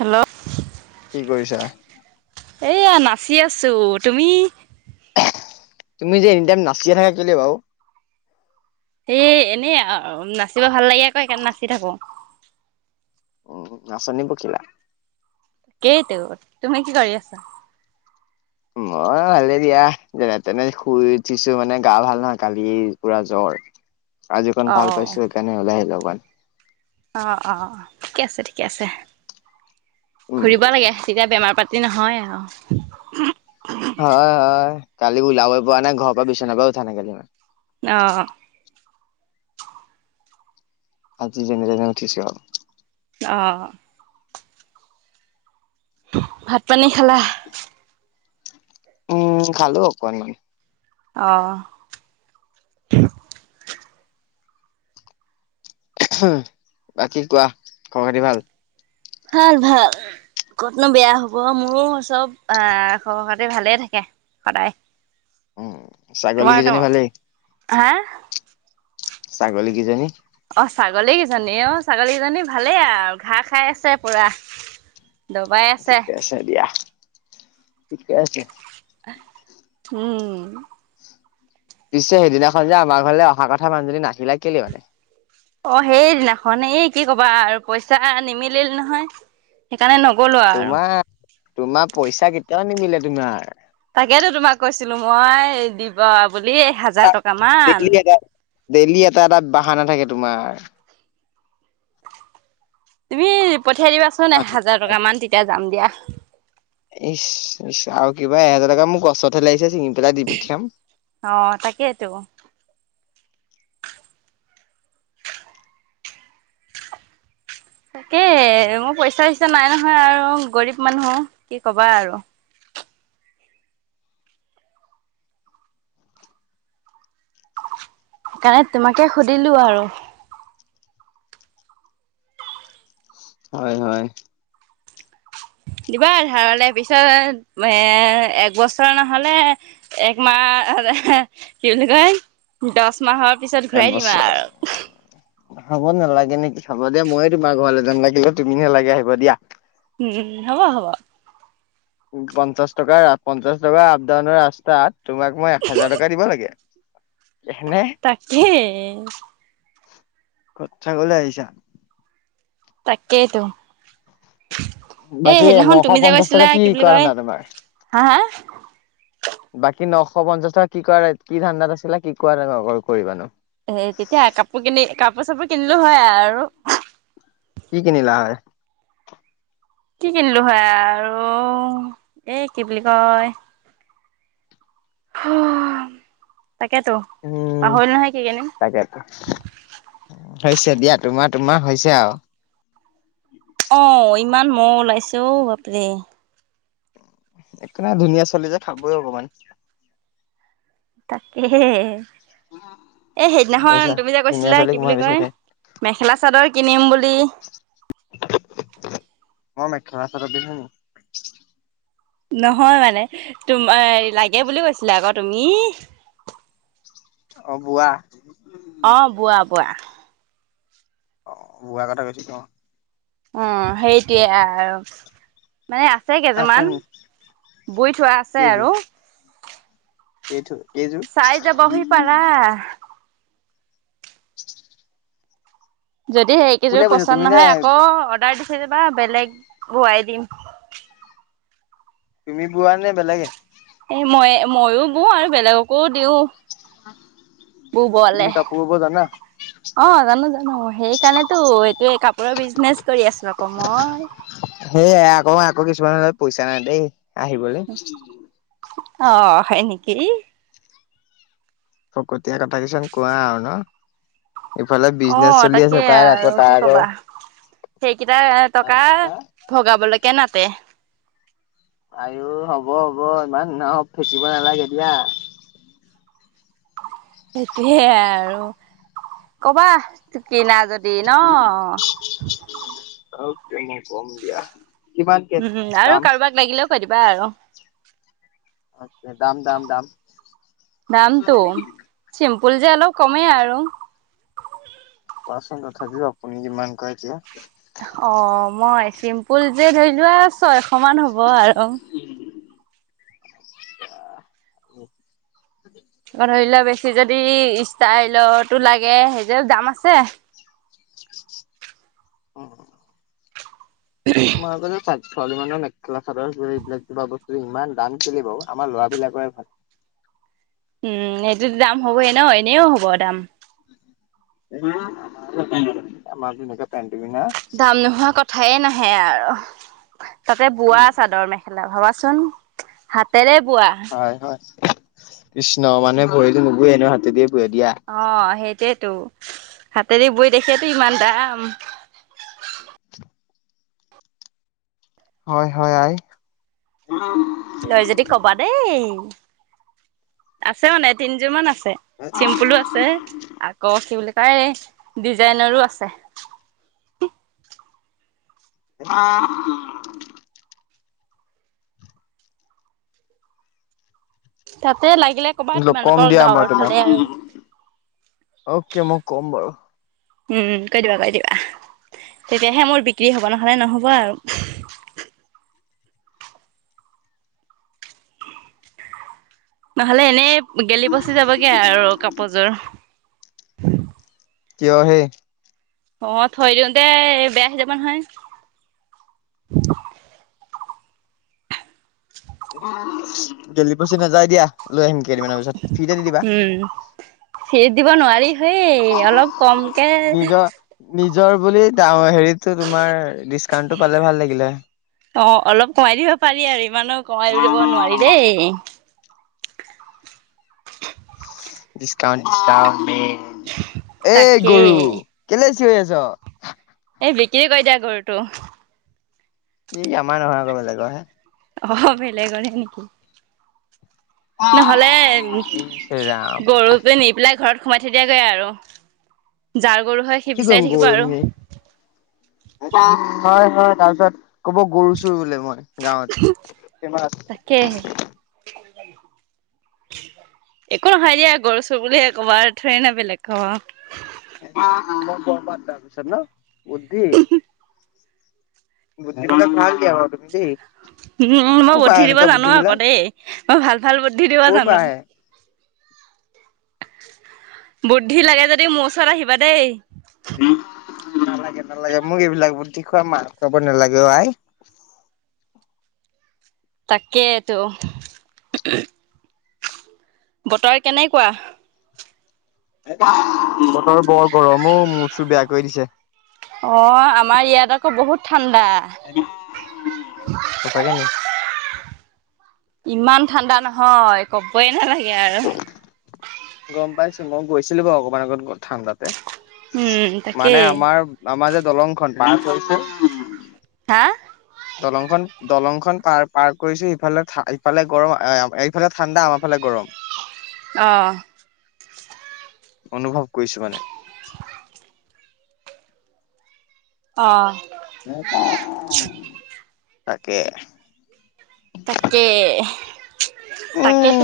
Hello কি কৰিছা? এইয়া নাচি আছো, তুমি? তুমি যে এনি টাইম নাচিয়ে থাকা কেলে বাও এ এনেই নাচিব ভাল লাগে আক সেইকাৰণে নাচি থাকো। উম নাচনী পখিলা কেইটো তুমি কি কৰি আছা? মই ভালে দিয়া যেনে তেনে শুই উঠিছো মানে গা ভাল নহয় কালি পুৰা জ্বৰ [inaudible] আজি অকন অ ভাল পাইছো সেইকাৰণে ওলাই আহিলো অকমান। অ অ, ঠিকে আছে ঠিকে আছে। উম, ঘুৰিব লাগে তেতিয়া বেমাৰ পাতি তি নহয় আৰু। হয় হয় কালি ওলাবই পৰা নাই ঘৰৰ পৰা বিছনাৰ পৰাই উঠা নাই কালি মই। অ। আজি যেনে তেনে উঠিছো আৰু। অ। ভাত পানী খালা? উম খালো অকনমান। অ। উম, বাকী কোৱা খবৰ খাতি ভাল? ভাল ভাল। কতনো বেয়া হ'ব মোৰ চব আহ খবৰ খাটি ভালে থাকে সদায়। উম, ছাগলী তোমাৰ টো কেইজনী ভালেই? হা? ছাগলী কেইজনী। অ ছাগলীকেইজনী অ ছাগলীকেইজনী ভালেই আৰু ঘাঁহ খাই আছে পুৰা। ঠিকে আছে দিয়া, ঠিকে আছে। উম। পিছে সেইদিনাখন যে আমাৰ ঘৰলৈ অহা কথা মানুহজনী নাহিলা কেলে মানে? অ সেইদিনাখন, এই কি কবা আৰু পইচা নিমিলিল নহয়। সেইকাৰণে নগ'লো আ তোমাৰ তোমাৰ পইচা কেতিয়াও নিমিলে তোমাৰ। তাকেতো তোমাক কৈছিলো মই দিবা বুলি। হাজাৰ টকা মান ডেইলি এটা ডেইলি এটা এটা বাহানা থাকে তোমাৰ। তুমি পঠিয়াই দিবাচোন একহাজাৰ টকা মান তেতিয়া যাম দিয়া। ইচ ইচ আৰু কিবা, এহেজাৰ টকা মোৰ গছতহে লাগিছে চিঙি পেলাই দি পঠিয়াম। অ তাকেইতো। তাকে মোৰ পইচা চইচা নাই নহয় আৰু গৰীব মানুহ, কি কবা আৰু। সেইকাৰণে তোমাকে সুধিলো আৰু। হয় হয়। দিবা ধাৰলৈ পিছত এ একবছৰ নহলে একমাহ কি বুলি কয় দছ মাহৰ পিছত ঘূৰাই দিম এবছৰ আৰু। হ'ব নালাগে নেকি হ'ব দিয়া ময়ে তোমাৰ ঘৰলৈ যাম লাগিলে তুমি নালাগে আহিব দিয়া। উম হ'ব হ'ব। পঞ্চাশ টকাৰ পঞ্চাশ টকা আপ ডাউনৰ ৰাস্তাত তোমাক মই এক হেজাৰ টকা দিব লাগে। হেনে। তাকেই। কথা কবলে আহিছা। তাকেইতো। এ বাকী সেইদিনাখন নশ তুমি যে পঞ্চাশ টকা কৈছিলা কি বুলি কৰা কয়, ধান্দা তোমাৰ? হা হা? বাকী নশ পঞ্চাশ টকা কি কৰা কি ধান্দাত আছিলা, কি [unintelligible] কৰিবানো? এ তেতিয়া কাপোৰ কিনি কাপোৰ চাপোৰ কিনিলো হয় আৰু। কি কিনিলা হয়? কি কিনিলো হয় আৰু এ কি বুলি কয় হা, তাকেতো, পাহৰিলো নহয় কি কিনিম। তাকে। হৈছে দিয়া তোমাৰ তোমাৰ হৈছে আৰু। অ, ইমান মহ ওলাইছে ঔ বাপৰে। একো নাই ধুনীয়া ছোৱালী যে খাবই অকমান। তাকেহে, এ গম সেইদিনাখন পাইছা তুমি যে ধুনীয়া কৈছিলা কি ছোৱালীক বুলি মই বেছি কয় খাই মেখেলা চাদৰ কিনিম বুলি মই মেখেলা চাদৰ [unintelligible] নহয় মানে, তোম এই লাগে বুলি কৈছিলা আকৌ তুমি। অ, বোৱা। অ, বোৱা বোৱা। অ, বোৱা কথা কৈছিলোঁ অ, উম সেইটিয়ে আৰু। মানে আছে কেইযোৰমান, বুই থোৱা আছে আৰু। সেইটোৱে, কেইযোৰ? চাই যাবহি [unintelligible] [unintelligible] যদি কোনে সেইকেইযোৰ কৈছে তুমি পচন্দ নে নহয় আকৌ অৰ্ডাৰ দি থৈ যাবা বেলেগ বোৱাই দিম। তুমি বোৱা নে বেলেগে? এ মই মইয়ো বওঁ আৰু বেলেগকো দিওঁ। [unintelligible] তুমি বুবলে। কাপোৰ বব জানা? অ, জানো জানো সেইকাৰণেতো এইটোৱে কাপোৰৰ বিজনেচ কৰি আছোঁ আকৌ মই। সেয়াই, আকৌ আকৌ কিছুমান [unintelligible] পইচা নাই দেই, আহিবলে। অ, হয় নেকি? ফকতিয়া কথা কিছুমান কোৱা আৰু ন। এফালে অ বিজনেচ চলি তাকে আছে তাইৰ আৰু আকৌ কি তাইৰ আকৌ কবা সেইকেইটা আ টকা, ভগাবলৈকে নাতে। আইও হ'ব হ'ব, ইমান [unintelligible] ফেকিব নালাগে দিয়া। সেইটোহেই আৰু, ক'বা কিনা যদ দি ন। অকে মই কম দিয়া। কিমানকে উম, আৰু দাম? কাৰোবাক লাগিলেও কৈ দিবা আৰু। আচ্ছা, দাম, দাম, দাম? দামটো, চিম্পুল যে অলপ কমেই আৰু। কোৱাচোন তথাপিও আপুনি কিমান কয় এতিয়া। অ, মই চিম্পুল যে ধৰি লোৱা ছয়শ মান হ'ব আৰু। [unintelligible] আক' ধৰি লোৱা বেছি যদি ষ্টাইলৰতো লাগে সেইযোৰৰ দাম আছে। অ', তোমাৰ [unintelligible] ছোৱালী মানুহৰ মেখেলা-চাদৰবোৰ এইবিলাক কিবা বস্তু ইমান দাম কেলে বাউ আমাৰ ল'ৰাবিলাকৰে ভাল। উম, সেইটোত দাম হ'বই ন এনেও হ'ব দাম। আমাৰ যেনেকে পেণ্ট [unintelligible] দাম নোহোৱা কথায়ে নাহে আৰু। তাতে বোৱা চাদৰ-মেখেলা ভবাচোন, হাতেৰে বোৱা। হয় হয় কৃষ্ণ মানে ভৰিতো নুবুয়ে এনেও হাতে দিয়ে বুয়ে দিয়া। অ সেইটোৱেতো হাতেদি বোৱে দেখিতো ইমান দাম। [unintelligible] হয় হয় [unintelligible] লৈ যদি কবা দেই, আছে মানে তিনিযোৰ মান আছে। চিম্পুলো আছে আকৌ কি বুলি কয় ডিজাইনৰো আছে। [unintelligible] তাতে লাগিলে ক'বা কম তোমালোকৰ দিয়া আমাৰ গাঁৱৰ ফালে আৰু তোমাক, অকে মই কম বাৰু। উম কৈ দিবা, কৈ দিবা। তেতিয়াহে মোৰ বিক্ৰী হ'ব নহ'লে নহ'ব আৰু। নহ'লে এনেই গেলি পচি যাবগে আৰু কাপোৰযোৰ। কয়হে অ থৈ দিওঁ তে বেয়া হৈ যাবা নহয়। [inaudible] গেলি পচি নাযায় দিয়া লৈ আহিম কেইদিনমানৰ পিছত, ফ্ৰীতে দি দিবা। ফ্ৰীতে দিব নোৱাৰি, হে অলপ কমকে নিজৰ নিজৰ বুলি হেৰিতো তোমাৰ ডিচকাউন্টটো পালে ভাল লাগিলে। অ অলপ কমাই দিব পাৰি আৰু ইমানো কমাই দিব নোৱাৰি দেই। ডিছকাউণ্ট ডিছকাউণ্ট এই গৰু তাকেই কেলেই চিঞৰি আছো। এই বিক্ৰী কৰি দিয়া গৰুটো। ই আমাৰ নহয় আকৌ বেলেগৰ হে। অ বেলেগৰ হে নেকি। নহ'লে ইচ ৰাম গৰুটো নি পেলাই ঘৰত সোমাই থৈ দিয়া গৈ আৰু। যাৰ গৰু হয় সি কি কৰিম বিচাৰি থাকিব আৰু। গৰুজনী হয় হয় তাৰপিছত কব গৰু চৰ বুলি মই গাঁৱত [inaudible] একো নহয় দিয়া গৰু চোৰ বুলি হে ক'ব আৰু থৰিনা বেলেগ ক'ব। অ অ [unintelligible] ন বুদ্ধি। বুদ্ধি [unintelligible] ভাল দিয়া তুমি বাৰু দেই। উম মই ক'ৰ পৰা বুদ্ধি আহে দিব এনেকুৱা জানো বুদ্ধি আকৌ বিলাক দেই, মই ভাল ভাল বুদ্ধি দিব ক'ৰ পৰা জানো। আহে বুদ্ধি লাগে যদি মোৰ ওচৰত আহিবা দেই। নালাগে নালাগে মোক এইবিলাক বুদ্ধি খোৱা মা খাব নালাগে অ আই। তাকেটো। বতৰ কেনেকুৱা? বতৰ বৰ গৰমো ও মূৰ-সুৰ বেয়া কৰি দিছে। অ আমাৰ ইয়াত আকৌ বহুত ঠাণ্ডা। সঁচাকে নি? ইমান ঠাণ্ডা নহয় ক'বই নালাগে আৰু। গম পাইছো মই গৈছিলো বাৰু অকমান আগত ঠাণ্ডাতে। উম মানে তাকেই আমাৰ আমাৰ যে দলং খন পাৰ [unintelligible] হা? দলংখন দলংখন পাৰ পাৰ কৰিছো ইফালে ইফালে গৰম এইফালে ঠাণ্ডা আমাৰ ফালে গৰম। অ। অনুভৱ কইছো মানে। [unintelligible] অ', তাকে। তাকেহ।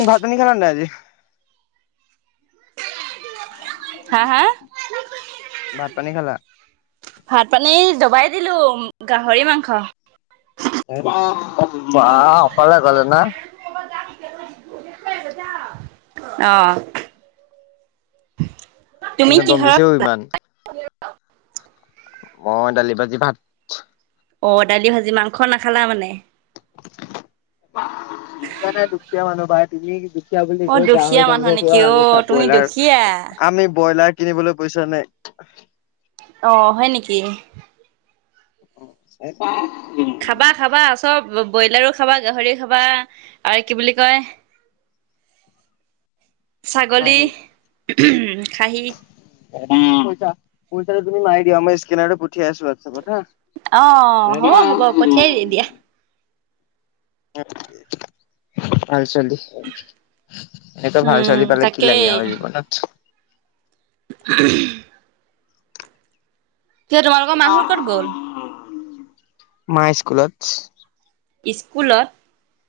ভাত-পানী খালে নে নাই আজি? হা, হা। ভাত-পানী খালা? ভাত-পানী দবাই দিলো, গাহৰি মাংস। [unintelligible] বা', অকলে গলে না। অ', তুমি কোনে দম কিহৰ দিছে অ ইমান [unintelligible] অ', দালি, ভাজি, ভাত। অ', দালি, ভাজি। মাংস নাখালা মানে? [unintelligible] দুখীয়া মানুহ ভাই তুমি। কিয়া বুলি অ', কৈ দুখীয়া গাহৰি মানুহ মাংস নেকি খোৱা। আমি অ', চাপ তুমি ব্ৰইলাৰ, দুখীয়া আমি ব্ৰইলাৰ কিনিবলৈ পইচা নাই। অ', হয় নেকি? [unintelligible] খাবা, খাবা। চব বইলাৰো খাবা, গাহৰিও খাবা আৰু কি বুলি কয় ছাগলী, খাহী। পইচা। পইচাটো তুমি মাৰি দিয়া। মই ইস্কেনাৰটো পঠিয়াই আছোঁ হোৱাটছএপত, হা। অ', হ'ব, হ'ব পঠিয়াই দি দিয়াহ। ভাল ছোৱালী। সেইটো ভাল উম ছোৱালী পালে কি তাকেই লাগে আৰু জিবনত। [unintelligible] এতিয়া তোমালোকৰ অ, মাহত ক'ত গ'ল মাই স্কুলতছ। ইস্কুলত,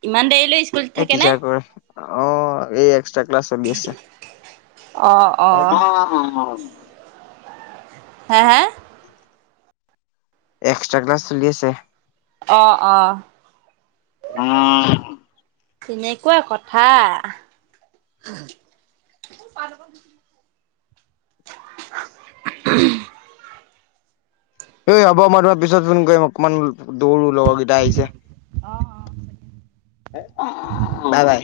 ইমান দেৰিলে ইস এ, টিছাৰ কৰে। অ', এ এক্সট্ৰা ক্লাছ চলি আছে। অ', অ', হে, হে। এক্সট্ৰা ক্লাছ চলি আছে। অ, অ। [unintelligible] ইনেকুৱা কথা। [unintelligible] [unintelligible] এই হ'ব, মই তোমাৰ পিছত ফোন কৰিম। অকমান দৌৰোঁ, লগৰকেইটা অ', আহিছে। অ', বাই, বাই।